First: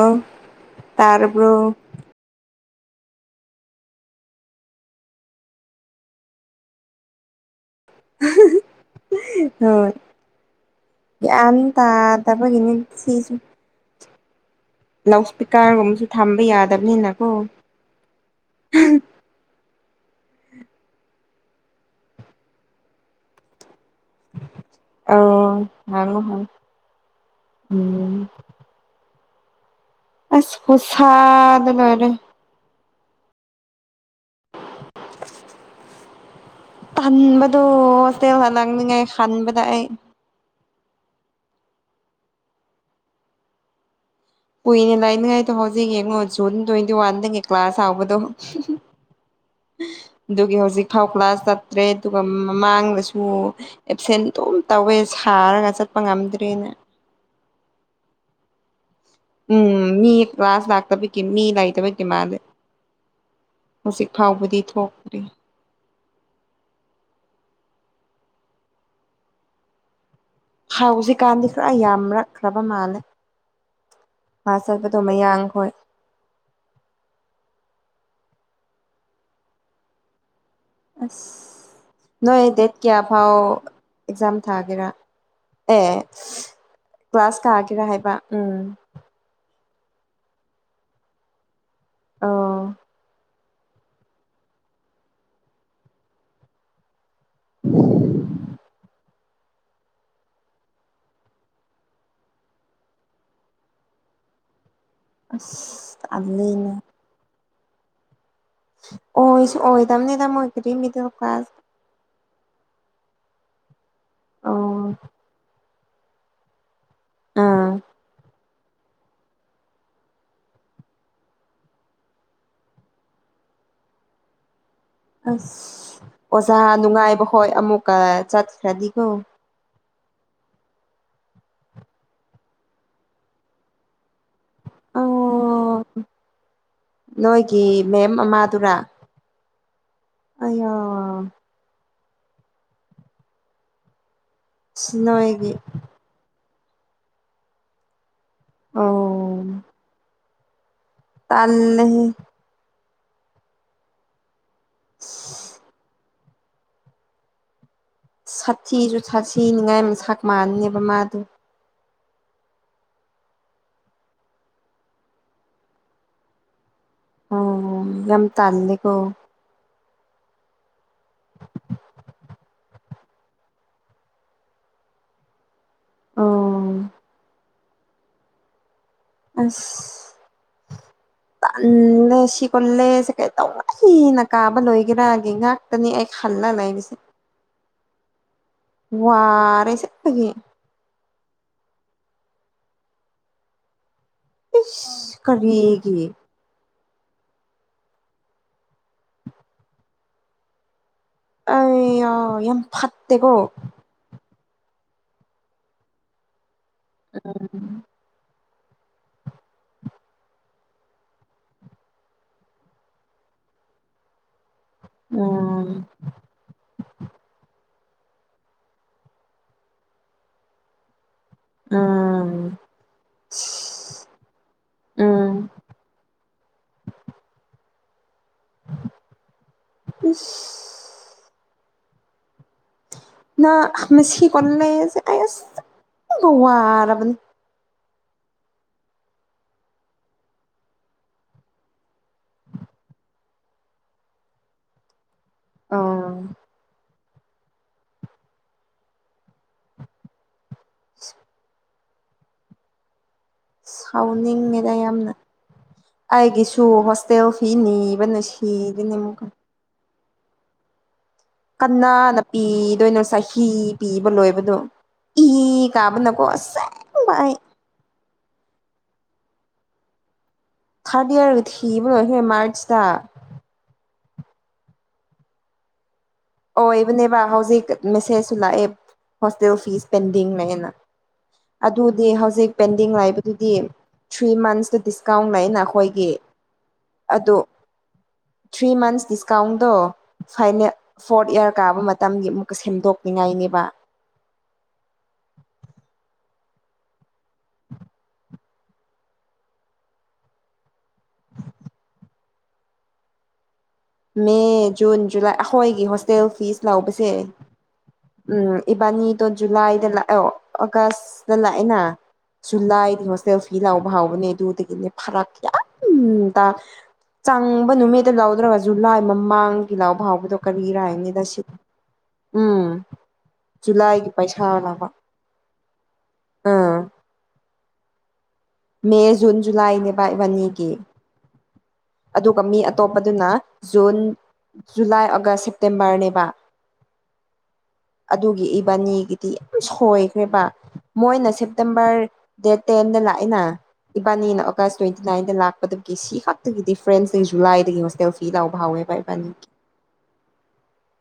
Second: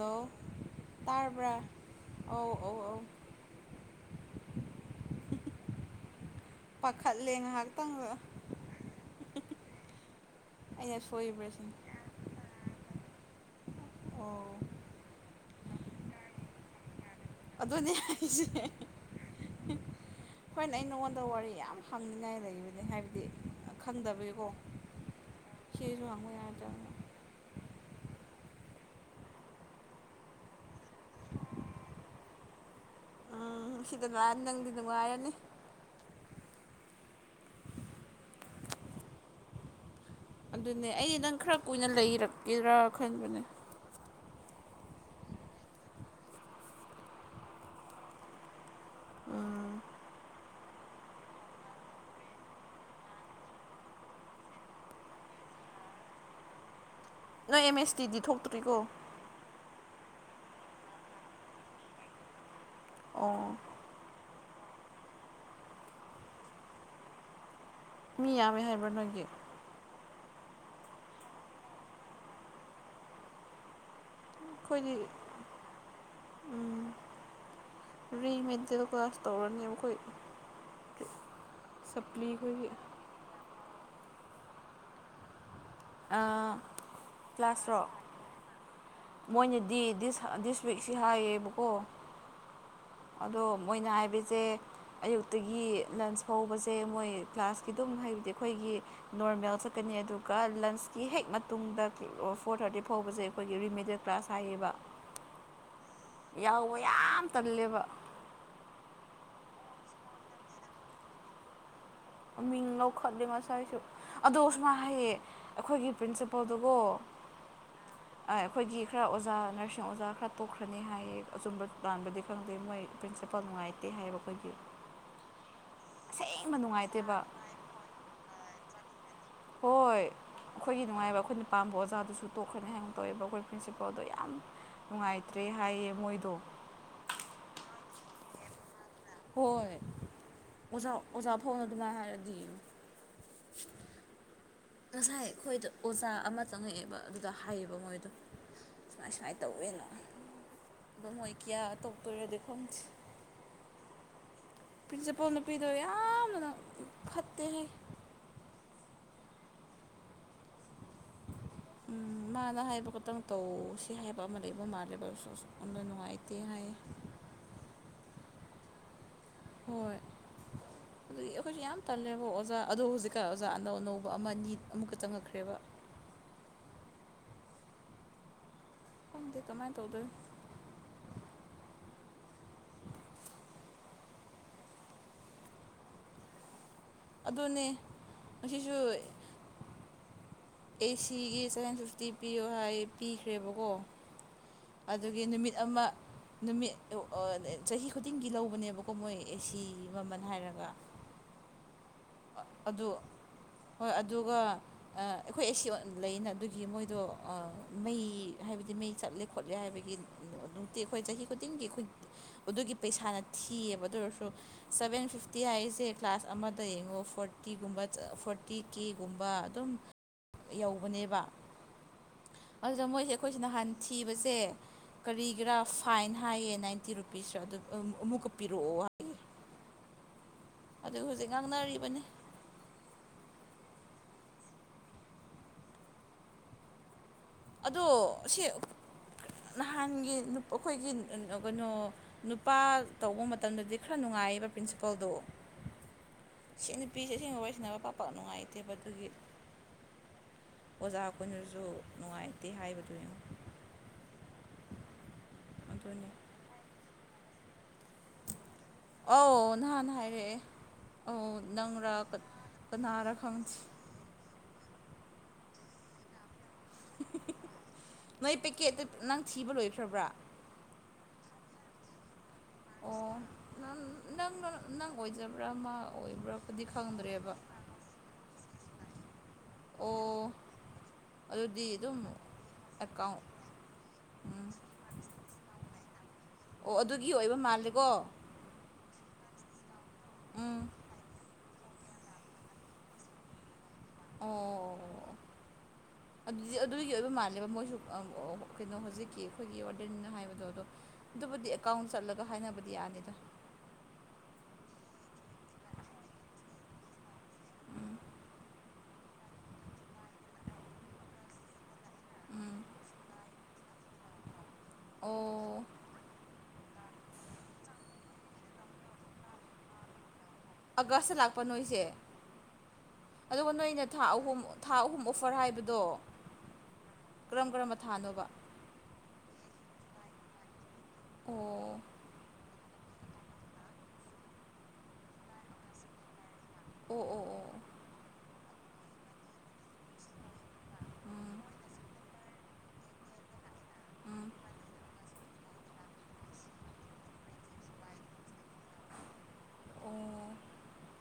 ꯑꯣ ꯇꯥꯔꯕ꯭ꯔꯣ ꯇꯔꯕ꯭ꯔꯥ ꯑꯧ ꯑꯧ ꯑꯧ ꯄꯈꯠꯂꯦ ꯉꯍꯥꯛꯇꯪ ꯍꯣꯏ ꯒ꯭ꯌꯥꯟ ꯁꯣꯏꯕ꯭ꯔꯁꯤꯅꯤ ꯇꯗꯕꯒꯤꯅꯤ ꯁꯤꯁꯨ ꯑꯣ ꯂꯥꯎꯠ ꯁ꯭ꯄꯤꯀꯔꯒꯨꯝꯕꯁꯨ ꯊꯝꯕ ꯌꯥꯗꯕꯅꯤꯅ ꯑꯗꯨꯅꯤ ꯍꯥꯏꯁꯦ ꯍꯣꯏꯅꯦ ꯑꯩ ꯅꯉꯣꯟꯗ ꯋꯥꯔꯤ ꯌꯥꯝ ꯍꯪꯅꯤꯡꯉꯥꯏ ꯂꯩꯕꯅꯤ ꯍꯥꯏꯕꯗꯤ ꯈꯪꯗꯕꯒꯤꯀꯣ ꯑꯣ ꯁꯤꯁꯨ ꯍꯪꯉꯣ ꯍꯪꯕ ꯍꯪꯉꯣ ꯌꯥꯗ꯭ꯔꯕꯅꯦ ꯎꯝ ꯑꯁ ꯈꯨꯁꯥꯗ ꯂꯣꯏꯔꯦ ꯎꯝ ꯁꯤꯗ ꯂꯥꯛꯑꯗꯤ ꯅꯪꯗꯤ ꯅꯨꯡꯉꯥꯏꯔꯅꯤ ꯇꯟꯕꯗꯨ ꯍꯣꯁꯇꯦꯜꯗ ꯅꯪꯅꯤꯡꯉꯥꯏ ꯍꯟꯕꯗ ꯑꯩ ꯑꯗꯨꯅꯦ ꯑꯩ ꯅꯪ ꯈꯔ ꯀꯨꯏꯅ ꯂꯩꯔꯛꯀꯦꯔꯥ ꯈꯟꯕꯅꯦ ꯀꯨꯏꯅꯦ ꯂꯥꯛꯅꯤꯡꯉꯥꯏꯗꯣ ꯍꯧꯖꯤꯛ ꯌꯦꯡꯉꯣ ꯖꯨꯟ ꯇ꯭ꯋꯦꯟꯇꯤ ꯋꯥꯟꯗꯒꯤ ꯀ꯭ꯂꯥꯁ ꯍꯥꯎꯕꯗꯣ ꯎꯝ ꯗꯨꯒꯤ ꯍꯧ ꯍꯧꯖꯤꯛꯐꯥꯎ ꯀ꯭ꯂꯥꯁ ꯆꯠꯇ꯭ꯔꯦ ꯑꯗꯨꯒ ꯃꯃꯥꯡꯗꯁꯨ ꯑꯦꯞꯁꯦꯟ ꯑꯗꯨꯝ ꯇꯧꯋꯦ ꯁꯥꯔꯒ ꯆꯠꯄ ꯉꯝꯗ꯭ꯔꯦꯅꯥ ꯅꯣꯏ ꯑꯦꯝ ꯑꯦꯁ ꯇꯤꯗꯤ ꯊꯣꯛꯇ꯭ꯔꯤꯀꯣ ꯎꯝ ꯃꯤ ꯀ꯭ꯂꯥꯁ ꯂꯥꯛꯇꯕꯒꯤ ꯃꯤ ꯂꯩꯇꯕꯩ ꯃꯤ ꯂꯩꯇꯕꯒꯤ ꯃꯥꯂꯦ ꯑꯣ ꯍꯧꯖꯤꯛ ꯐꯥꯎꯕꯗꯤ ꯊꯣꯛꯇ꯭ꯔꯤ ꯃꯤ ꯌꯥꯝꯃꯦ ꯍꯥꯏꯕ꯭ꯔꯥ ꯅꯣꯏꯒꯤ ꯍꯧꯖꯤꯛꯀꯥꯟꯗꯤ ꯈꯔ ꯌꯥꯝꯔꯛꯈ꯭ꯔꯕ ꯃꯥꯂꯦ ꯀꯂꯁ ꯑꯩꯈꯣꯏꯗꯤ ꯆꯠꯄꯗꯣ ꯃꯌꯥꯡꯈꯣꯏ ꯔꯤꯃꯦꯗꯦꯜ ꯀꯣꯂꯦꯁ ꯇꯧꯔꯅꯤꯕꯈꯣꯏ ꯑꯁ ꯅꯣꯏ ꯑꯩꯈꯣꯏꯒꯤ ꯗꯦꯠ ꯀꯌꯥ ꯐꯥꯎ ꯑꯦꯛꯖꯥꯝ ꯊꯥꯒꯦꯔꯥ ꯑꯦ ꯑꯥ ꯀ꯭ꯂꯥꯁ ꯀ꯭ꯂꯥꯁꯔꯣ ꯀꯥꯒꯦꯔ ꯍꯥꯏꯕ ꯎꯝ ꯗꯤ ꯗꯤꯁ ꯗꯤꯁ ꯋꯤꯛꯁꯤ ꯍꯥꯏꯌꯦꯕꯀꯣ ꯑꯥ ꯑꯗꯣ ꯃꯣꯏꯅ ꯍꯥꯏꯕꯁꯦ ꯑꯌꯨꯛꯇꯒꯤ ꯂꯟꯁ ꯐꯕꯁꯦ ꯃꯣꯏ ꯀ꯭ꯂꯥꯁꯀꯤ ꯑꯗꯨꯝ ꯍꯥꯏꯕꯗꯤ ꯑꯩꯈꯣꯏꯒꯤ ꯅꯣꯔꯃꯦꯜ ꯆꯠꯀꯅꯤ ꯑꯗꯨꯒ ꯂꯟꯁ ꯀꯤ ꯍꯦꯛ ꯃꯇꯨꯡꯗꯒꯤ ꯐꯣꯔ ꯊꯥꯔꯇꯤ ꯐꯥꯎꯕꯁꯦ ꯑꯩꯈꯣꯏꯒꯤ ꯔꯤꯃꯦꯗꯦꯠ ꯀ꯭ꯂꯥꯁ ꯍꯥꯏꯌꯦꯕ ꯑꯁ ꯇꯜꯂꯦꯅꯦ ꯌꯥꯎꯕ ꯌꯥꯝ ꯇꯜꯂꯦꯕ ꯑꯣꯁꯨ ꯑꯣꯏ ꯗꯝꯅꯤꯗ ꯃꯣꯏꯒꯤꯗꯤ ꯃꯤꯗꯜ ꯀ꯭ꯂꯥꯁ ꯃꯤꯡ ꯂꯧꯈꯠꯂꯤ ꯉꯁꯥꯏꯁꯨ ꯑꯗꯣ ꯑꯣ ꯑꯁꯨꯃꯥꯏ ꯍꯥꯏꯌꯦ ꯑꯩꯈꯣꯏꯒꯤ ꯄ꯭ꯔꯤꯟꯁꯤꯄꯜꯗꯨꯒꯣ ꯎꯝ ꯑꯩꯈꯣꯏꯒꯤ ꯈꯔ ꯑꯣꯖꯥ ꯅꯔꯁꯤꯡ ꯑꯣꯖꯥ ꯈꯔ ꯇꯣꯛꯈ꯭ꯔꯅꯤ ꯍꯥꯏꯌꯦ ꯑꯆꯨꯝꯕ ꯂꯥꯟꯕꯗꯤ ꯈꯪꯗꯦ ꯃꯣꯏ ꯄ꯭ꯔꯤꯟꯁꯤꯄꯜ ꯄ ꯅꯨꯡꯉꯥꯏꯇꯦ ꯍꯥꯏꯕ ꯑꯩꯈꯣꯏꯒꯤ ꯑꯁ ꯑꯁꯦꯡꯕ ꯑꯣꯖꯥ ꯅꯨꯡꯉꯥꯏꯇꯦꯕ ꯅꯨꯡꯉꯥꯏꯕ ꯍꯣꯏ ꯑꯃꯨꯛꯀ ꯆꯠꯈ꯭ꯔꯗꯤꯀꯣ ꯍꯣꯏ ꯑꯩꯈꯣꯏꯒꯤ ꯅꯨꯡꯉꯥꯏꯕ ꯑꯩꯈꯣꯏꯅ ꯄꯥꯝꯕ ꯑꯣꯖꯥꯗꯨꯁꯨ ꯇꯣꯛꯈ꯭ꯔꯅꯤ ꯍꯥꯏꯒꯨ ꯇꯧꯋꯦꯕ ꯑꯩꯈꯣꯏ ꯄ꯭ꯔꯤꯟꯁꯤꯄꯥꯜꯗꯣ ꯌꯥꯝ ꯑꯣ ꯅꯨꯡꯉꯥꯏꯇ꯭ꯔꯦ ꯍꯥꯏꯌꯦ ꯃꯣꯏꯗꯣ ꯅꯣꯏꯒꯤ ꯃꯦꯝ ꯑꯃꯥꯗꯨꯔ ꯍꯣꯏ ꯑꯣꯖꯥ ꯑꯣꯖꯥ ꯐꯥꯎꯅ ꯑꯗꯨꯃꯥꯏ ꯍꯥꯏꯔ ꯉꯁꯥꯏ ꯅꯣꯏꯒꯤ ꯑꯩꯈꯣꯏꯗ ꯑꯣꯖꯥ ꯑꯃ ꯆꯪꯉꯛꯑꯦꯕ ꯑꯗꯨꯗ ꯍꯥꯏꯌꯦꯕ ꯃꯣꯏꯗꯣ ꯁꯨꯃꯥꯏ ꯁꯨꯃꯥꯏꯅ ꯑꯣ ꯇꯧꯋꯦꯅ ꯑꯗꯨꯃꯣꯏ ꯀꯌꯥ ꯇꯜꯂꯦꯍꯦ ꯇꯣꯛꯇꯣꯏꯔꯗꯤ ꯈꯪꯗꯦ ꯄ꯭ꯔꯤꯟꯁꯤꯄꯜ ꯅꯨꯄꯤꯗꯣ ꯌꯥꯝꯅ ꯐꯠꯇꯦ ꯍꯦ ꯁꯥꯊꯤꯁꯨ ꯁꯥꯊꯤꯅꯤꯉꯥꯏ ꯃꯁꯛ ꯃꯥꯟꯅꯦꯕ ꯃꯥꯗꯣ ꯎꯝ ꯃꯥꯅ ꯍꯥꯏꯕ ꯈꯛꯇꯪ ꯇꯧꯁꯤ ꯍꯥꯏꯕ ꯑꯃ ꯂꯩꯕ ꯃꯥꯜꯂꯦꯕ ꯑꯗꯨꯁꯨ ꯑꯗꯨꯅ ꯅꯨꯡꯉꯥꯏꯇꯦ ꯍꯥꯏꯌꯦ ꯑꯣ ꯌꯥꯝ ꯇꯜꯂꯦꯀꯣ ꯍꯣꯏ ꯑꯗꯨꯒꯤ ꯑꯩꯈꯣꯏꯁꯨ ꯌꯥꯝ ꯇꯜꯂꯦꯕ ꯑꯣꯖꯥ ꯑꯗꯣ ꯍꯧꯖꯤꯛꯀꯥꯟ ꯑꯣꯖꯥ ꯑꯅꯧ ꯑꯅꯧꯕ ꯑꯃ ꯑꯅꯤ ꯑꯃꯨꯛꯀ ꯆꯪꯉꯛꯈ꯭ꯔꯦꯕ ꯑꯣ ꯈꯪꯗꯦ ꯑꯁ ꯀꯃꯥꯏꯅ ꯇꯧꯗꯣꯏꯅꯣ ꯇꯜꯂꯦ ꯁꯤ ꯀꯣꯜꯂꯦꯁꯦ ꯀꯩ ꯇꯧꯕꯩꯅ ꯀꯥꯕ ꯂꯣꯏꯒꯦꯔꯒꯤ ꯉꯥꯛꯇꯅꯤ ꯑꯩ ꯈꯜꯂ ꯂꯩꯔꯤꯁꯦ ꯑꯗꯨꯅꯦ ꯉꯁꯤꯁꯨ ꯋꯥꯔꯦ ꯆꯠꯄꯒꯤ ꯑꯦ ꯁꯤꯒꯤ ꯁꯚꯦꯟ ꯐꯤꯐꯇꯤ ꯄꯤꯌꯣ ꯍꯥꯏ ꯄꯤꯈ꯭ꯔꯦꯕꯀꯣ ꯏꯁ ꯑꯗꯨꯒꯤ ꯅꯨꯃꯤꯠ ꯑꯃ ꯀꯔꯤꯒꯤ ꯅꯨꯃꯤꯠ ꯑ ꯑꯣ ꯆꯍꯤ ꯈꯨꯗꯤꯡꯒꯤ ꯂꯧꯕꯅꯦꯕꯀꯣ ꯃꯣꯏ ꯑꯦꯁꯤ ꯃꯃꯜ ꯍꯥꯏꯔꯒ ꯑꯩ ꯌꯥ ꯌꯥꯝ ꯐꯠꯇꯦꯀꯣ ꯑ ꯑꯩꯈꯣꯏ ꯑꯦ ꯁꯤ ꯑꯣ ꯂꯩꯅ ꯑꯗꯨꯒꯤ ꯃꯣꯏꯗꯣ ꯎꯝ ꯃꯩ ꯍꯥꯏꯕꯗꯤ ꯃꯩ ꯆꯠꯂꯦ ꯈꯣꯠꯂꯦ ꯍꯥꯏꯕꯒꯤ ꯅꯨꯡꯇꯤ ꯑꯩꯈꯣꯏ ꯆꯍꯤ ꯈꯨꯗꯤꯡꯒꯤ ꯑꯩꯈꯣꯏ ꯑꯗꯨꯒꯤ ꯄꯩꯁꯥꯅ ꯊꯤ ꯊꯤꯌꯦꯕ ꯑꯗꯨ ꯑꯣꯏꯔꯁꯨ ꯁꯥꯚꯦꯟ ꯐꯤꯐꯇꯤ ꯎꯝ ꯍꯥꯏꯁꯦ ꯀ꯭ꯂꯥꯁ ꯑꯃꯗ ꯌꯦꯡꯉꯣ ꯇꯤ ꯒꯨꯝꯕ ꯐꯣꯔꯇꯤ ꯀꯦꯒꯨꯝꯕ ꯑꯗꯨꯝ ꯌꯧꯕꯅꯦꯕ ꯎꯝ ꯑꯗꯨꯗ ꯃꯣꯏꯁꯦ ꯑꯩꯈꯣꯏꯁꯤ ꯅꯍꯥꯟ ꯊꯤꯕꯁꯦ ꯎꯝ ꯀꯔꯤꯒꯤꯔꯥ ꯐꯥꯏꯟ ꯊꯥꯏꯌꯦ ꯅꯥꯏꯟꯇꯤ ꯔꯨꯄꯤꯁꯔ ꯑꯗꯨꯝ ꯑꯃꯨꯛꯀ ꯄꯤꯔꯛꯑꯣ ꯍꯥꯏꯌꯦ ꯏꯁ ꯑꯗꯨ ꯍꯧꯖꯤꯛ ꯉꯥꯡꯅꯔꯤꯕꯅꯤ ꯅ ꯃꯁꯤ ꯀꯂꯦꯖꯁꯦ ꯑꯁ ꯌꯥꯝ ꯋꯥꯔꯕꯅꯤ ꯑꯗꯣ ꯁꯤ ꯅꯍꯥꯟꯒꯤ ꯑꯩꯈꯣꯏꯒꯤ ꯀꯩꯅꯣ ꯅꯨꯄꯥ ꯇꯧꯕ ꯃꯇꯝꯗꯗꯤ ꯈꯔ ꯅꯨꯡꯉꯥꯏ ꯉꯥꯏꯕ ꯄ꯭ꯔꯤꯟꯁꯤꯄꯜꯗꯣ ꯑꯥ ꯁꯤ ꯅꯨꯄꯤꯁꯦ ꯑꯁꯦꯡꯕ ꯋꯥꯔꯤ ꯁꯥꯅꯕ ꯄꯥꯛ ꯄꯥꯛ ꯅꯨꯡꯉꯥꯏꯇꯦꯕ ꯑꯗꯨꯒꯤ ꯑꯣꯖꯥ ꯈꯣꯏꯅꯁꯨ ꯅꯨꯡꯉꯥꯏꯇꯦ ꯍꯥꯏꯕꯗꯨ ꯌꯦꯡꯉꯨ ꯁꯥꯎꯅꯤꯡꯉꯦꯗꯥ ꯌꯥꯝꯅ ꯑꯗꯨꯅꯦ ꯑꯩꯒꯤꯁꯨ ꯐꯤ ꯅꯤꯕꯅ ꯁꯤ ꯑ ꯅꯍꯥꯟ ꯍꯥꯏꯔꯛꯑꯦ ꯑꯧ ꯀꯅꯥ ꯅꯪꯔꯥ ꯄꯤꯗꯣꯢꯅꯣ ꯀꯅꯥꯔꯥ ꯆꯍꯤ ꯈꯪꯗꯦ ꯄꯤꯕ ꯂꯣꯏꯕ ꯗꯣ ꯏꯏ ꯀꯥꯕꯅꯀꯣ ꯑꯁꯦꯡꯕ ꯑꯩ ꯅꯣꯏ ꯄꯦꯛꯀꯦꯠꯇ ꯅꯪ ꯊꯤꯕ ꯂꯣꯏꯈ꯭ꯔꯕ꯭ꯔꯥ [unintelligible] ꯊꯤꯕ [unintelligible] ꯃꯥꯔꯆꯗ ꯑꯣ ꯅꯪ ꯅꯪ ꯅꯪ ꯑꯣꯏꯖꯕ꯭ꯔꯥ ꯑꯃ ꯑꯣꯏꯕꯅꯦꯕ ꯍꯧꯖꯤꯛ ꯃꯦꯁꯦꯖꯁꯨ ꯂꯥꯛꯑꯦ ꯍꯣꯁꯇꯦꯜ ꯐꯤꯁ ꯄꯦꯟꯗꯤꯡ ꯑꯣ ꯂꯩꯅ ꯑꯗꯨꯗꯤ ꯍꯧꯖꯤꯛ ꯄꯦꯟꯗꯤꯡ ꯑꯦꯀꯥꯎꯟ ꯂꯩꯕꯗꯨꯗꯤ ꯊ꯭ꯔꯤ ꯎꯝ ꯃꯟꯁꯇ ꯗꯤꯁꯀꯥꯎꯟ ꯂꯩꯅ ꯑꯩꯈꯣꯏ ꯑꯣ ꯑꯗꯨꯒꯤ ꯑꯣꯏꯕ ꯃꯥꯜꯂꯦꯀꯣ ꯑꯦꯀꯥꯎꯟꯗꯣ ꯎꯝ ꯐꯥꯏꯅꯦ ꯌꯔ ꯀꯥꯕ ꯃꯇꯝꯒꯤ ꯑꯃꯨꯛꯀ ꯁꯦꯝꯗꯣꯛꯅꯤꯡꯉꯥꯏꯅꯦꯕ ꯑꯣ ꯑꯗꯨꯗꯤ ꯑꯗꯨꯒꯤ ꯑꯣꯏꯕ ꯃꯥꯜꯂꯦꯕ ꯃꯣꯏꯁꯨ ꯀꯩꯅꯣ ꯍꯧꯖꯤꯛꯀꯤ ꯑꯩꯈꯣꯏꯒꯤ ꯑꯣꯔꯗꯦꯟꯅ ꯍꯥꯏꯕꯗꯣ ꯑꯗꯣ ꯑꯗꯨꯕꯨꯗꯤ ꯑꯦꯀꯥꯎꯟ ꯆꯠꯂꯒ ꯍꯥꯏꯅꯕꯗꯤ ꯌꯥꯅꯤꯗ ꯃꯦ ꯖꯨꯟ ꯖꯨꯂꯥꯏ ꯑꯩꯈꯣꯏꯒꯤ ꯍꯣꯁꯇꯦꯜ ꯐꯤꯁ ꯂꯧꯕꯁꯦ ꯎꯝ ꯎꯝ ꯏꯕꯥꯅꯤꯗꯣ ꯖꯨꯂꯥꯏꯗ ꯂꯥꯛꯑꯦ ꯑꯣꯒꯁꯇ ꯂꯥꯛꯑꯦꯅ ꯎꯝ ꯖꯨꯂꯥꯏꯗꯤ ꯍꯣꯁꯇꯦꯜ ꯐꯤ ꯂꯧꯕ ꯍꯥꯎꯕꯅꯦ ꯑꯗꯨꯗꯒꯤꯅꯦ ꯑꯣ ꯐꯔꯛ ꯌꯥꯝ ꯇꯥ ꯆꯪꯕ ꯅꯨꯃꯤꯠꯇ ꯂꯧꯗ꯭ꯔꯒꯁꯨ ꯖꯨꯂꯥꯏ ꯃꯃꯥꯡꯒꯤ ꯂꯧꯕ ꯍꯧꯕꯗꯣ ꯀꯔꯤꯔ ꯑꯥꯒꯁꯇ ꯍꯥꯢꯕꯅꯤꯗꯁꯤ ꯂꯥꯛꯄ ꯅꯣꯏꯁꯦ ꯎꯝ ꯑꯗꯨꯒ ꯅꯣꯏꯅ ꯊꯥ ꯖꯨꯂꯥꯏꯒꯤ ꯑꯍꯨꯝ ꯄꯩꯁꯥ ꯊꯥ ꯂꯧꯕ ꯑꯍꯨꯝ ꯑꯣꯐꯔ ꯍꯥꯏꯕꯗꯣ ꯑꯥ ꯀꯔꯝ ꯀꯔꯝꯕ ꯊꯥꯅꯣꯕ ꯃꯦ ꯖꯨꯟ ꯖꯨꯂꯥꯏꯅꯦ ꯏꯕꯥꯅꯤꯒꯤ ꯑꯣ ꯑꯗꯨꯒ ꯃꯤ ꯑꯇꯣꯞꯄ ꯑꯗꯨꯅ ꯖꯨꯟ ꯖꯨꯂꯥꯏ ꯑꯣꯒꯁ ꯁꯦꯞꯇꯦꯝꯕꯔꯅꯦꯕ ꯑꯣ ꯑꯣ ꯑꯣ ꯑꯗꯨꯒꯤ ꯏꯕꯥꯅꯤꯒꯤꯗꯤ ꯌꯥꯝ ꯁꯣꯏꯈ꯭ꯔꯦꯕ ꯃꯣꯏꯅ ꯎꯝ ꯁꯦꯞꯇꯦꯝꯕꯔ ꯗꯦꯠ ꯇꯦꯟꯗ ꯂꯥꯛꯏꯅ ꯏꯕꯥꯅꯤꯅ ꯑꯣꯒ ꯇ꯭ꯋꯦꯟꯇꯤ ꯅꯥꯏꯟꯗ ꯂꯥꯛꯄꯗ ꯄꯤ ꯁꯤ ꯈꯛꯇꯒꯤ ꯗꯤꯐ꯭ꯔꯦꯟꯁ ꯖꯨꯂꯥꯏꯗꯒꯤ ꯍꯣꯁꯇꯦꯜ ꯐꯤ ꯂꯧ ꯍꯧꯋꯦꯕ ꯏꯕꯥꯅꯤꯒꯤ ꯑꯣ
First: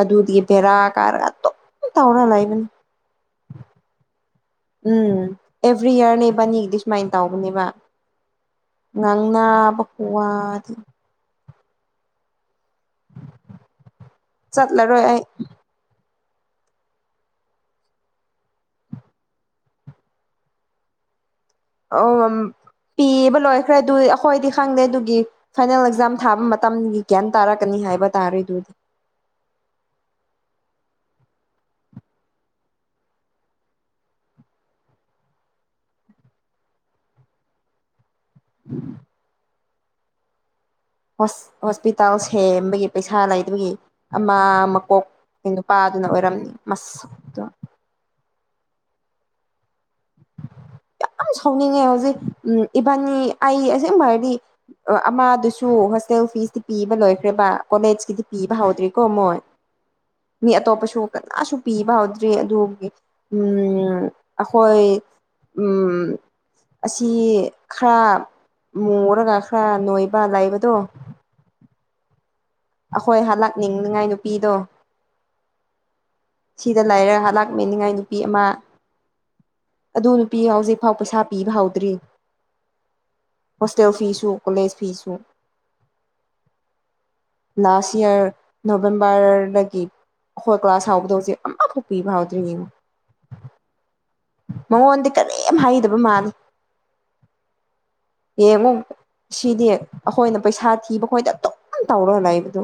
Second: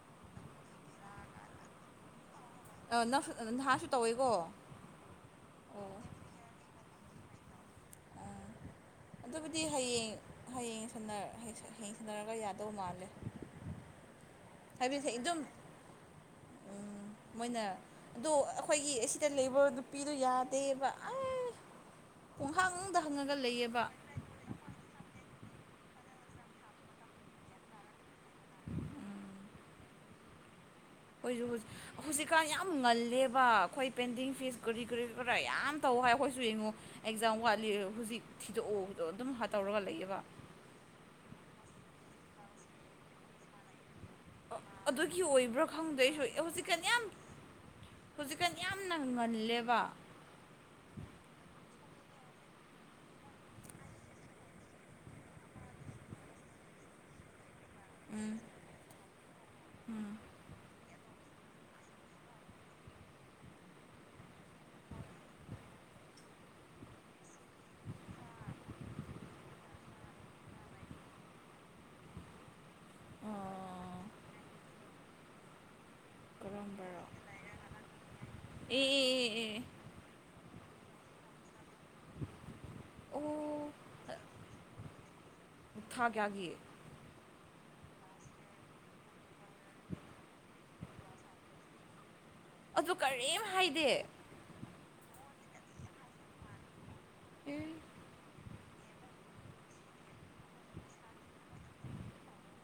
ꯑꯗꯨꯗꯒꯤ ꯕꯦꯔꯥ ꯀꯥꯔꯒ ꯑꯗꯨꯝ ꯇꯧꯔ ꯂꯩꯏꯕꯅꯤ ꯑ ꯅꯪꯁꯨ ꯅꯍꯥꯁꯨ ꯇꯧꯋꯦꯀꯣ ꯎꯝ ꯑꯦꯚ꯭ꯔꯤ ꯑꯣ ꯌꯔꯅꯦ ꯏꯕꯥꯅꯤꯒꯤꯗꯤ ꯁꯨꯃꯥꯏꯅ ꯇꯥꯎꯕꯅꯦꯕ ꯑꯣ ꯑꯗꯨꯕꯨꯗꯤ ꯉꯥꯡꯅꯕ ꯍꯌꯦꯡ ꯈꯨꯋꯥꯗꯤ ꯍꯌꯦꯡ ꯁꯥꯟꯅ ꯍꯌꯦꯡ ꯁꯥꯟꯅꯔꯒ ꯌꯥꯗꯧ ꯃꯥꯜꯂꯦ ꯆꯠꯂꯔꯣꯏ ꯍꯥꯏꯕꯤꯗꯤ ꯑꯩ ꯑꯗꯨꯝ ꯎꯝ ꯃꯣꯏꯅ ꯑꯗꯨ ꯑꯩꯈꯣꯏꯒꯤ ꯑꯁꯤꯗ ꯂꯩꯕ ꯅꯨꯄꯤꯗꯨ ꯌꯥꯗꯦꯕ ꯑ ꯑꯣ ꯄꯨꯡꯍꯪꯗ ꯍꯪꯉꯒ ꯄꯤꯕ ꯂꯣꯏꯈ꯭ꯔꯦ ꯂꯩꯌꯦꯕ ꯑꯗꯨ ꯑꯩꯈꯣꯏꯗꯤ ꯈꯪꯗꯦ ꯑꯗꯨꯒꯤ ꯐꯥꯏꯅꯦꯜ ꯑꯦꯛꯖꯥꯝ ꯊꯥꯕ ꯃꯇꯝꯒꯤ ꯒ꯭ꯌꯥꯟ ꯇꯥꯔꯛꯀꯅꯤ ꯍꯥꯏꯕ ꯇꯥꯔꯦ ꯑꯗꯨꯗꯤ ꯎꯝ ꯑꯩꯈꯣꯏꯁꯨ ꯍꯨꯖꯤ ꯍꯧꯖꯤꯛꯀꯥꯟ ꯌꯥꯝ ꯉꯜꯂꯦꯕ ꯑꯩꯈꯣꯏ ꯄꯦꯟꯗꯤꯡ ꯐꯤꯁ ꯀꯔꯤ ꯀꯔꯤ ꯀꯔꯥ ꯌꯥꯝ ꯇꯧ ꯍꯣꯏ ꯑꯩꯈꯣꯏꯁꯨ ꯌꯦꯡꯉꯣ ꯑꯦꯛꯖꯥꯝ ꯋꯥꯠꯂꯤ ꯍꯧꯖꯤꯛ ꯊꯤꯗꯣꯛꯑꯣꯗꯣ ꯑꯗꯨꯝ ꯇꯧꯔꯒ ꯂꯩꯑꯕ ꯍꯣꯁꯄꯤꯇꯥꯜ ꯁꯦꯝꯕꯒꯤ ꯄꯩꯁꯥ ꯂꯩꯇꯕꯒꯤ ꯑꯃ ꯑꯗꯨꯒꯤ ꯃꯀꯣꯛꯀꯤ ꯑꯣꯏꯕ꯭ꯔꯥ ꯈꯪꯗꯦ ꯅꯨꯄꯥꯗꯨꯅ ꯑꯩꯁꯨ ꯑꯣꯏꯔꯝꯅꯤ ꯃꯁꯛꯇꯨ ꯀꯟ ꯌꯥꯝꯅ ꯉꯜꯂꯦꯕ ꯌꯥꯝ ꯁꯥꯎꯅꯤꯡꯉꯦ ꯍꯧꯖꯤꯛ ꯎꯝ ꯏꯕꯥꯅꯤ ꯑꯩ ꯑꯁꯦꯡꯕꯩ ꯍꯥꯏꯔꯗꯤ ꯑꯃꯗꯨꯁꯨ ꯍꯣꯁꯇꯦꯜ ꯐꯤꯁꯇꯤ ꯄꯤꯕ ꯂꯣꯏꯈ꯭ꯔꯦꯕ ꯀꯣꯂꯦꯖꯀꯤꯗꯤ ꯎꯝ ꯄꯤꯕ ꯍꯧꯗ꯭ꯔꯤꯀꯣ ꯃꯣꯏ ꯎꯝ ꯃꯤ ꯑꯇꯣꯞꯄꯁꯨ ꯀꯅꯥꯁꯨ ꯄꯤꯕ ꯍꯧꯥꯗ꯭ꯔꯤ ꯑꯗꯨꯒꯤ ꯎꯝ ꯑꯈꯣꯏ ꯎꯝ ꯑꯁꯤ ꯈꯔ ꯃꯨꯔꯒ ꯈꯔ ꯅꯣꯏꯕ ꯂꯩꯕꯗꯣ ꯑꯈꯣꯏ ꯑꯣ ꯍꯜꯂꯛꯅꯤꯡꯅꯤꯉꯥꯏ ꯅꯨꯄꯤꯗꯣ ꯁꯤꯗ ꯀꯔꯝꯕꯔꯣ ꯂꯥꯏꯔꯒ ꯍꯜꯂꯥꯛꯃꯤꯅꯤꯡꯉꯥꯏꯅꯤ ꯑꯦ ꯑꯦ ꯑꯦ ꯑꯦ ꯑꯗꯨ ꯅꯨꯄꯤ ꯍꯧꯖꯤꯛꯐꯥꯎ ꯄꯩꯁꯥ ꯄꯤꯕ ꯍꯧꯗ꯭ꯔꯤ ꯑꯣ ꯍꯣꯁꯇꯦꯜ ꯐꯤꯁꯁꯨ ꯀꯣꯂꯦꯖ ꯐꯤꯁꯁꯨ ꯊꯥ ꯀꯌꯥꯒꯤ ꯂꯥꯁ ꯌꯌꯥꯔ ꯅꯣꯕꯦꯝꯕꯔꯗꯒꯤ ꯑꯩꯈꯣꯏ ꯀ꯭ꯂꯥꯁ ꯍꯥꯎꯕꯗ ꯍꯧꯖꯤꯛ ꯑꯃꯐꯥꯎ ꯄꯤꯕ ꯍꯧꯥ ꯑꯗꯨ ꯀꯔꯤꯝ ꯍꯥꯏꯗꯦ ꯃꯉꯣꯟꯗꯤ ꯀꯔꯤꯝ ꯍꯥꯏꯗꯕ ꯃꯥꯜꯂꯤ ꯑꯦ ꯌꯦꯡꯉꯣ ꯁꯤꯗꯤ ꯑꯈꯣꯏꯅ ꯄꯩꯁꯥ ꯊꯤꯕ ꯑꯈꯣꯏꯗ ꯑꯗꯨꯝ ꯇꯧꯔꯒ ꯂꯩꯕꯗꯣ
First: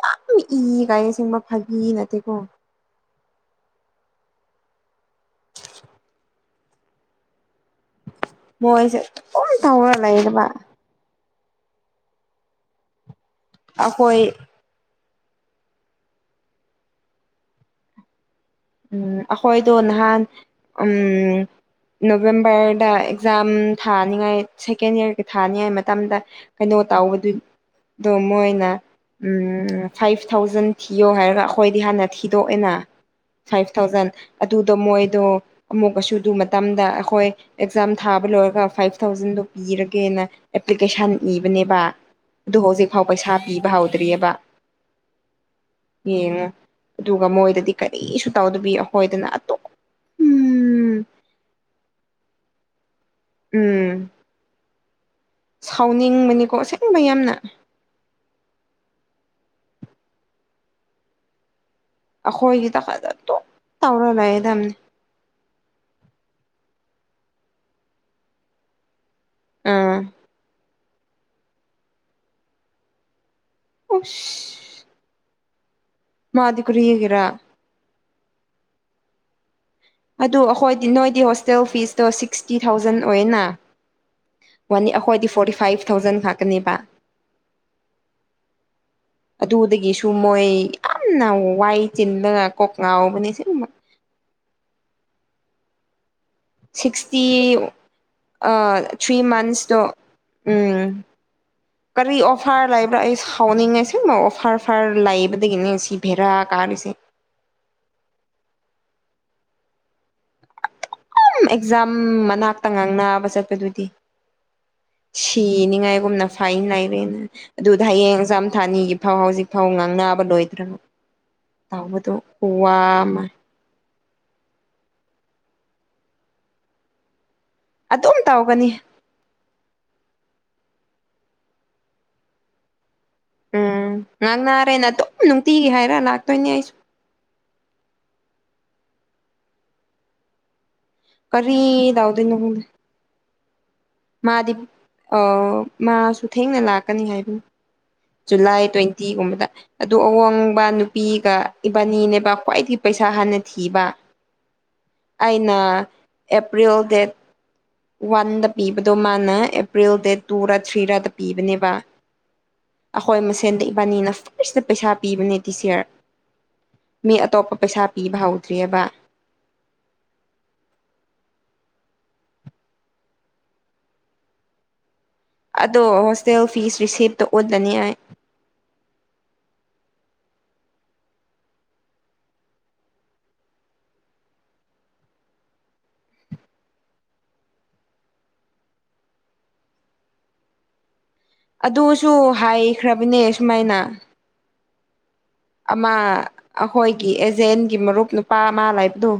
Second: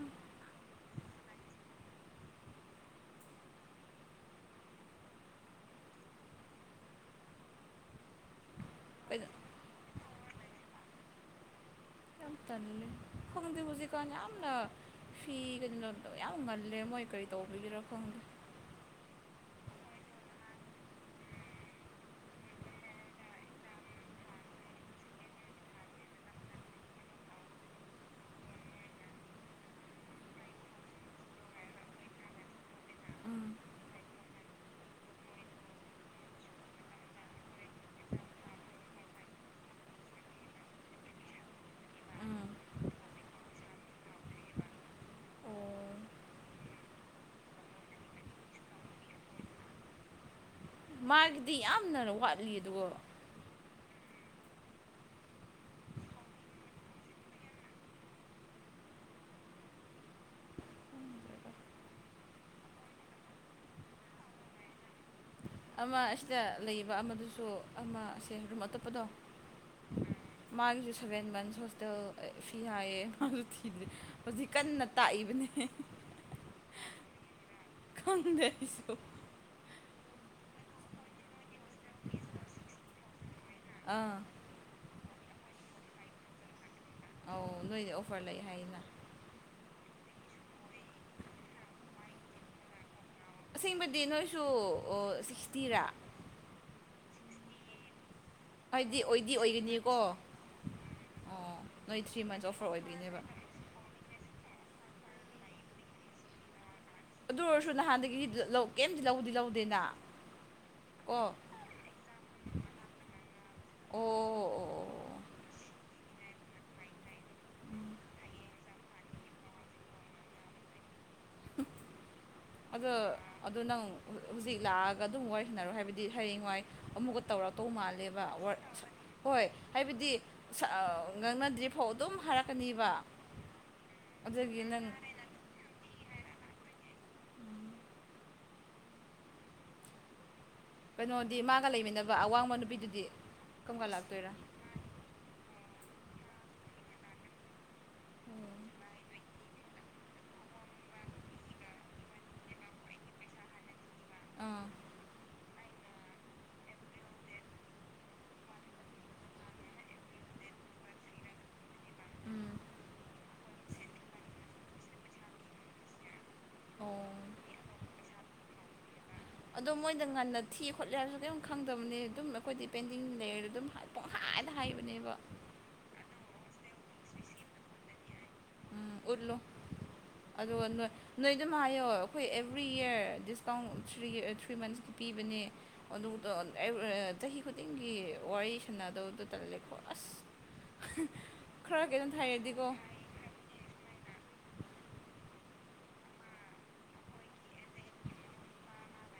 ꯌꯥꯝ ꯏ ꯀꯥꯏꯌꯦ ꯑꯁꯦꯡꯕ ꯐꯥꯒꯤ ꯅꯠꯇꯦꯀꯣ [inaudible] ꯃꯣꯏꯁ ꯀꯩꯅꯣ ꯑꯣꯏ ꯇꯧꯔ ꯂꯩꯥꯔꯕ ꯌꯥꯝ ꯇꯜꯂꯦ ꯈꯪꯗꯦ ꯍꯧꯖꯤꯛꯀꯟ ꯑꯩꯈꯣꯏ ꯌꯥꯝꯅ ꯐꯤ ꯀꯩꯅꯣꯗꯣ ꯌꯥꯝ ꯉꯜꯂꯦ ꯃꯣꯏ ꯀꯔꯤ ꯇꯧꯕꯒꯤꯔꯥ ꯈꯪꯗꯦ ꯎꯝ ꯑꯩꯈꯣꯏꯗꯣ ꯅꯍꯥꯟ ꯎꯝ ꯅꯣꯕꯦꯝꯕꯔꯗ ꯑꯦꯛꯖꯥꯝ ꯊꯥꯅꯤꯡꯉꯥꯏ ꯁꯦꯀꯦꯟ ꯌꯌꯥꯔꯒꯤ ꯊꯥꯅꯤꯉꯥꯏ ꯃꯇꯝꯗ ꯀꯩꯅꯣ ꯇꯧꯕ ꯗꯨ ꯗꯨ ꯃꯣꯏꯅ ꯎꯝ ꯐꯥꯏꯚ ꯊꯥꯎꯖꯟ ꯊꯤꯌꯣ ꯍꯥꯏꯔꯒ ꯑꯩꯈꯣꯏꯗꯤ ꯍꯥꯟꯅ ꯊꯤꯗꯣꯛꯑꯦꯅ ꯎꯝ ꯐꯥꯏꯚ ꯊꯥꯎꯖꯟ ꯑꯗꯨꯗꯣ ꯃꯣꯏꯗꯣ ꯑꯃꯨꯛ ꯀꯁꯨ ꯑꯗꯨ ꯃꯇꯝꯗ ꯑꯩꯈꯣꯏ ꯑꯦꯛꯖꯥꯝ ꯊꯥꯕ ꯂꯣꯏꯔꯒ ꯐꯥꯏꯚ ꯊꯥꯎꯖꯟꯗꯣ ꯄꯤꯔꯒꯦꯅ ꯑꯦꯄ꯭ꯂꯤꯀꯦꯁꯟ ꯏꯕꯅꯦꯕ ꯎꯝ ꯑꯗꯨ ꯍꯧꯖꯤꯛꯐꯥꯎ ꯄꯩꯁꯥ ꯄꯤꯕ ꯍꯧꯗ꯭ꯔꯤꯑꯕ ꯌꯦꯡꯉꯣ ꯑꯗꯨꯒ ꯃꯣꯏꯗꯗꯤ ꯀꯩ ꯔꯤꯁꯨ ꯇꯧꯗꯕꯤ ꯑꯩꯈꯣꯏꯗꯅ ꯑꯗꯨꯝ ꯎꯝ ꯃꯥꯒꯤꯗꯤ ꯌꯥꯝꯅ ꯋꯥꯠꯂꯤ ꯑꯗꯨꯒ ꯎꯝ ꯁꯥꯎꯅꯤꯡꯕꯅꯤꯀꯣ ꯑꯁꯦꯡꯕ ꯌꯥꯝꯅ ꯑꯈꯣꯏꯒꯤꯗ ꯍꯗꯠꯇꯨꯝ ꯇꯧꯔ ꯂꯩꯔꯗꯝꯅꯤ ꯑꯃ ꯑꯁꯤꯗ ꯂꯩꯕ ꯑꯃꯗꯨꯁꯨ ꯑꯃꯁꯦ ꯔꯨꯝ ꯑꯇꯣꯞꯄꯗꯣ ꯑꯝ ꯃꯥꯒꯤꯁꯨ ꯁꯚꯦꯟ ꯃꯟꯁ ꯍꯣꯁꯇꯦꯜ ꯐꯤ ꯍꯥꯏꯌꯦ ꯃꯥꯁꯨ ꯊꯤꯗ꯭ꯔꯤ ꯍꯧꯖꯤꯛ ꯀꯟꯅ ꯑꯁ ꯇꯥꯛꯏꯕꯅꯦ [unintelligible] ꯃꯥꯗꯤ ꯀꯔꯤꯒꯤꯔꯥ ꯈꯪꯗꯦ ꯑꯩꯁꯨ ꯑꯗꯨ ꯑꯈꯣꯏꯗꯤ ꯅꯣꯏꯗꯤ ꯍꯣꯁꯇꯦꯜ ꯐꯤꯁꯇꯣ ꯁꯤꯛꯁꯇꯤ ꯊꯥꯎꯖꯟ ꯑꯣꯏꯌꯦꯅ ꯑꯥ ꯋꯥꯅꯤ ꯑꯈꯣꯏꯗꯤ ꯐꯣꯔꯇꯤ ꯐꯥꯏꯚ ꯊꯥꯎꯖꯟ ꯈꯛꯇꯥꯅꯦꯕ ꯑꯧ ꯅꯣꯏꯗꯤ ꯑꯣꯐꯔ ꯂꯩ ꯍꯥꯏꯌꯦꯅ ꯇꯨ ꯃꯣꯏ ꯌꯥꯝꯅ ꯋꯥꯏ ꯆꯤꯟꯗꯅ ꯀꯣꯛ ꯉꯥꯎ ꯑꯁꯦꯡꯕꯗꯤ ꯅꯣꯏꯁꯨ ꯁꯤꯛꯁꯇꯤꯔꯥ ꯁꯤꯛꯁꯇꯤ ꯑ ꯍꯥꯏꯗꯤ ꯊ꯭ꯔꯤ ꯑꯣꯏꯗꯤ ꯃꯟꯁꯇꯣ ꯑꯣꯏꯒꯅꯤꯀꯣ ꯎꯝ ꯑꯣ ꯅꯣꯏ ꯀꯔꯤ ꯊ꯭ꯔꯤ ꯃꯟꯁ ꯑꯣꯐꯥꯔ ꯑꯣꯐꯔ ꯂꯩꯕ꯭ꯔꯥ ꯑꯩ ꯑꯣꯏꯕꯤꯅꯦꯕ ꯁꯥꯎꯅꯤꯡꯉꯦ ꯁꯤꯡ ꯑꯣꯐꯔ ꯑꯣꯐꯔ ꯂꯩꯕꯗꯒꯤꯅꯦ ꯁꯤ ꯚꯦꯔꯥ ꯀꯥꯔꯤꯁꯦ ꯑꯗꯨ ꯑꯣꯏꯔꯁꯨ ꯅꯍꯥꯟꯗꯒꯤꯗꯤ ꯀꯩꯝꯇ ꯂꯧꯕꯗꯤ ꯂꯧꯗꯦꯅ ꯀꯣ ꯑꯣ ꯑꯗꯨꯝ ꯑꯦꯛꯖꯥꯝ ꯃꯅꯥꯛꯇ ꯉꯥꯡꯅꯕ ꯆꯠꯄꯗꯨꯗꯤ ꯑꯣ ꯑꯣ ꯑꯣ ꯁꯤꯅꯤꯉꯥꯏ ꯑꯗꯨꯒꯨꯝꯅ ꯐꯥꯏꯟ ꯂꯩꯔꯦꯅ ꯑꯗꯨꯗ ꯍꯌꯦꯡ ꯑꯦꯛꯖꯥꯝ ꯊꯥꯅꯤꯌꯦ ꯐꯥꯎ ꯍꯧꯖꯤꯛ ꯐꯥꯎ ꯉꯥꯡꯅꯕ ꯂꯣꯏꯗ꯭ꯔꯒ ꯇꯧꯕꯗꯣ ꯑꯗꯣ ꯈꯨꯋꯥꯃ ꯑꯗꯣ ꯅꯪ ꯍꯧꯖꯤꯛ ꯂꯥꯛꯑꯒ ꯑꯗꯨꯝ ꯋꯥꯔꯤ ꯁꯥꯟꯅꯔꯣ ꯍꯥꯏꯕꯗꯤ ꯍꯌꯦꯡꯋꯥꯏ ꯑꯃꯨꯛꯀ ꯇꯧꯔꯛꯇꯧ ꯑꯗꯨꯝ ꯃꯥꯜꯂꯦꯕ ꯋ꯭ꯔ ꯇꯧꯒꯅꯤ ꯍꯣꯏ ꯍꯥꯏꯕꯗꯤ ꯉꯥꯡꯅꯗ꯭ꯔꯤꯐꯥꯎ ꯑꯗꯨꯝ ꯍꯥꯏꯔꯛꯀꯅꯤꯕ ꯎꯝ ꯑꯗꯨꯗꯒꯤ ꯅꯪ ꯉꯥꯡꯅꯔꯦꯅ ꯑꯗꯨꯝ ꯅꯨꯡꯇꯤꯒꯤ ꯍꯥꯏꯔ ꯂꯥꯛꯇꯣꯏꯅꯦ ꯑꯩꯁꯨ ꯀꯩꯅꯣꯗꯤ ꯀꯔꯤ ꯃꯥꯒ ꯂꯩꯃꯤꯟꯅꯕ ꯇꯧꯗꯣꯏꯅꯣ ꯑꯋꯥꯡꯕ ꯈꯪꯗꯦ ꯅꯨꯄꯤꯗꯨꯗꯤ ꯀꯔꯝ ꯀꯥꯟ ꯂꯥꯛꯇꯣꯏꯔꯥ ꯃꯥꯗꯤ ꯑꯣ ꯃꯥꯁꯨ ꯊꯦꯡꯅ ꯂꯥꯛꯀꯅꯤ ꯍꯥꯏꯕꯅꯤ ꯖꯨꯂꯥꯏ ꯇ꯭ꯋꯦꯟꯇꯤꯒꯨꯝꯕꯗ ꯑꯗꯨ ꯑꯋꯥꯡꯕ ꯅꯨꯄꯤꯒ ꯏꯕꯥꯟꯅꯤꯅꯦꯕ ꯈ꯭ꯋꯥꯏꯗꯒꯤ ꯄꯩꯁꯥ ꯁꯥ ꯍꯥꯟꯅ ꯊꯤꯕ ꯑꯥ ꯑꯩꯅꯥ ꯑꯦꯄ꯭ꯔꯤꯜ ꯗꯦꯠ ꯋꯥꯟꯗ ꯄꯤꯕꯗꯣ ꯃꯥꯅ ꯑꯦꯄ꯭ꯔꯤꯜ ꯗꯦꯠ ꯇꯨꯔꯥ ꯊ꯭ꯔꯤꯔꯥꯗ ꯄꯤꯕꯅꯦꯕ ꯎꯝ ꯑꯈꯣꯏ ꯃꯁꯦꯟꯗ ꯏꯕꯥꯟꯅꯤꯅ ꯐꯥꯔꯁꯇ ꯄꯩꯁꯥ ꯄꯤꯕꯅꯦ ꯗꯤꯁ ꯌꯤꯔ ꯑꯣ ꯃꯤ ꯑꯇꯣꯞꯄ ꯄꯩꯁꯥ ꯄꯤꯕ ꯍꯧꯗ꯭ꯔꯤꯑꯕ ꯑꯗꯣ ꯃꯣꯏꯗ ꯉꯟꯅ ꯊꯤꯈꯣꯠꯂꯦ ꯍꯥꯏꯕꯁꯨ ꯀꯔꯤꯝ ꯈꯪꯗꯕꯅꯤ ꯑꯗꯨꯝ ꯑꯈꯣꯏꯗꯤ ꯄꯦꯟꯗꯤꯡ ꯂꯩꯔ ꯑꯗꯨꯝ ꯄꯣꯍꯥ ꯍꯥꯏꯗ ꯍꯥꯏꯕꯅꯦꯕ ꯑꯗꯣ ꯍꯣꯁꯇꯦꯜ ꯐꯤꯁ ꯔꯤꯁꯤꯞꯇ ꯎꯠꯂꯅꯤ ꯑꯩ ꯎꯠꯂꯨ ꯑꯗꯨ ꯅꯣꯏ ꯅꯣꯏ ꯑꯗꯨꯝ ꯍꯥꯏꯌꯣ ꯑꯈꯣꯏ every year discount three three months ꯄꯤꯕꯅꯦ ꯑꯗꯨ ꯗ [unintelligible] ꯆꯍꯤ ꯈꯨꯗꯤꯡꯒꯤ ꯋꯥꯔꯤ ꯁꯥꯟꯅꯗꯧꯗꯨ ꯇꯜꯂꯦꯀꯣ ꯑꯁ [unintelligible] ꯈꯔ ꯀꯩꯅꯣ ꯑꯗꯨꯁꯨ ꯊꯥꯏꯔꯗꯤꯀꯣ ꯍꯥꯏꯈ꯭ꯔꯕꯅꯦ ꯁꯨꯃꯥꯏꯅ ꯑꯃ ꯑꯈꯣꯏꯒꯤ ꯑꯦꯖꯦꯟꯒꯤ ꯃꯔꯨꯞ ꯅꯨꯄꯥ ꯑꯃ ꯂꯩꯕꯗꯨ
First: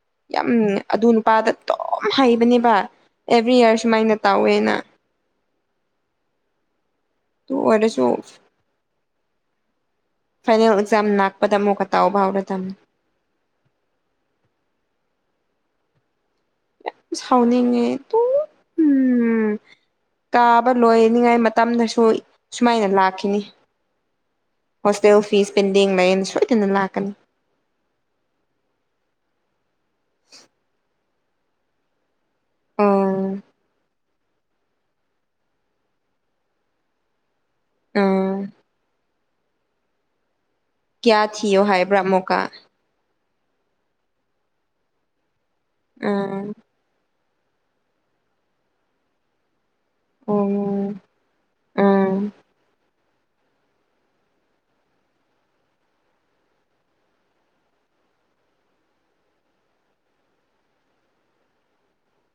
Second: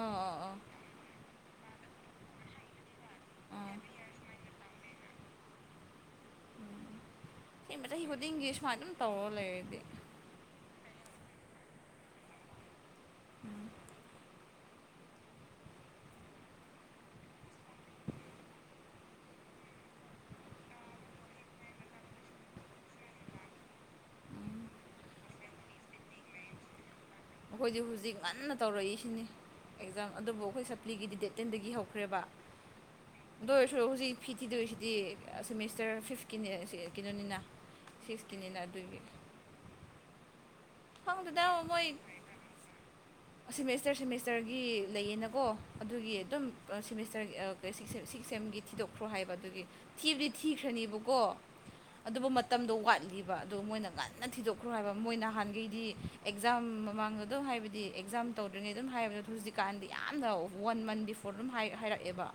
ꯑꯥ ꯌꯥꯝ ꯑꯥ ꯑꯥ ꯑꯗꯨ ꯅꯨꯄꯥꯗ ꯗꯨꯝ ꯍꯩꯕꯅꯦꯕ ꯑꯦꯕꯔꯤ ꯑꯥ ꯌꯤꯔ ꯁꯨꯃꯥꯏꯅ ꯇꯧꯋꯦꯅ ꯎꯝ ꯑꯗꯨ [unintelligible] ꯆꯍꯤ ꯑꯣꯏꯔꯁꯨ ꯈꯨꯗꯤꯡꯒꯤ ꯁꯨꯃꯥꯏꯅ ꯑꯗꯨꯝ ꯇꯧ ꯐꯥꯏꯅꯦꯜ ꯑꯦꯛꯖꯥꯝ ꯅꯥꯛꯄꯗ ꯑꯃꯨꯛꯀ ꯇꯧꯕꯥ ꯍꯧꯔꯗꯅꯤ ꯎꯝ ꯌꯥꯝ ꯁꯥꯎꯅꯤꯡꯉꯦ ꯇꯨꯠ [inaudible] ꯀꯥꯕ ꯂꯣꯏꯅꯤꯉꯥꯏ ꯃꯇꯝꯗꯁꯨ ꯁꯨꯃꯥꯏꯅ ꯂꯥꯛꯈꯤꯅꯤ ꯍꯣꯁꯇꯦꯜ ꯐꯤꯁ ꯄꯦꯟꯗꯤꯡ ꯂꯩꯌꯦꯅ ꯁꯣꯏꯗꯅ ꯂꯥꯛꯀꯅꯤ ꯑꯈꯣꯏꯗꯤ ꯍꯧꯖꯤꯛ ꯉꯟꯅ ꯇꯧꯔꯛꯏꯁꯤꯅꯤ ꯑꯦꯛꯖꯥꯝ ꯑꯗꯨꯕꯨ ꯈꯣꯏ ꯁꯞꯄ꯭ꯂꯤꯒꯤꯗꯤ ꯗꯦꯠ ꯇꯦꯟꯗꯒꯤ ꯍꯧꯈ꯭ꯔꯦꯕ ꯑꯣ ꯑꯗꯨ ꯑꯣꯏꯔꯁꯨ ꯍꯨꯖꯤꯛ ꯐꯤ ꯊꯤꯗꯣꯏꯁꯤꯗꯤ ꯁꯦꯃꯤꯁꯇꯔ ꯐꯤꯐꯀꯤꯅꯦ ꯀꯩꯅꯣꯅꯤꯅ ꯑꯥ ꯁꯤꯛꯁꯀꯤꯅꯤꯅ ꯑꯗꯨꯒꯤ ꯀꯤꯌꯥ ꯈꯪꯗꯦꯗ ꯊꯤꯌꯣ ꯃꯣꯏ ꯍꯥꯏꯕ꯭ꯔꯥ ꯑꯃꯨꯛꯀꯥ ꯁꯦꯃꯦꯁꯇꯔ ꯁꯦꯃꯦꯁꯇꯔꯒꯤ ꯂꯩꯌꯦꯅꯀꯣ ꯑꯗꯨꯒꯤ ꯑꯥ ꯑꯗꯨꯝ ꯁꯦꯃꯦꯁ ꯀꯔꯤ ꯑꯥ ꯁꯤꯛꯁ ꯁꯦ ꯁꯤꯛꯁ ꯁꯦꯝꯒꯤ ꯊꯤꯗꯣꯛꯈ꯭ꯔꯣ ꯍꯥꯏꯕ ꯑꯗꯨꯒꯤ ꯊꯤꯕꯗꯤ ꯑꯣ ꯊꯤꯈ꯭ꯔꯅꯤꯕꯀꯣ ꯑꯥ ꯑꯗꯨꯕꯨ ꯃꯇꯝꯗꯣ ꯋꯥꯠꯂꯤꯕ ꯕ ꯃꯣꯏꯅ ꯉꯟꯅ ꯊꯤꯗꯣꯛꯈ꯭ꯔꯣ ꯍꯥꯏꯕ ꯃꯣꯏ ꯅꯍꯥꯟꯒꯩ ꯗꯤ ꯑꯦꯛꯖꯥꯝ ꯃꯃꯥꯡꯗ ꯑꯗꯨꯝ ꯍꯥꯏꯕꯗꯤ ꯑꯦꯛꯖꯥꯝ ꯇꯧꯗ꯭ꯔꯤꯉꯩ ꯑꯗꯨꯝ ꯍꯥꯏꯕꯗꯣ ꯑꯗꯨ ꯍꯧꯖꯤꯛꯀꯥꯟꯗꯤ ꯌꯥꯝꯅ ꯋꯠ ꯋꯥꯟ ꯃꯟ ꯕꯤꯐꯣꯔ ꯑꯗꯨꯝ ꯍꯥꯏ ꯍꯥꯏꯔꯛꯑꯦꯕ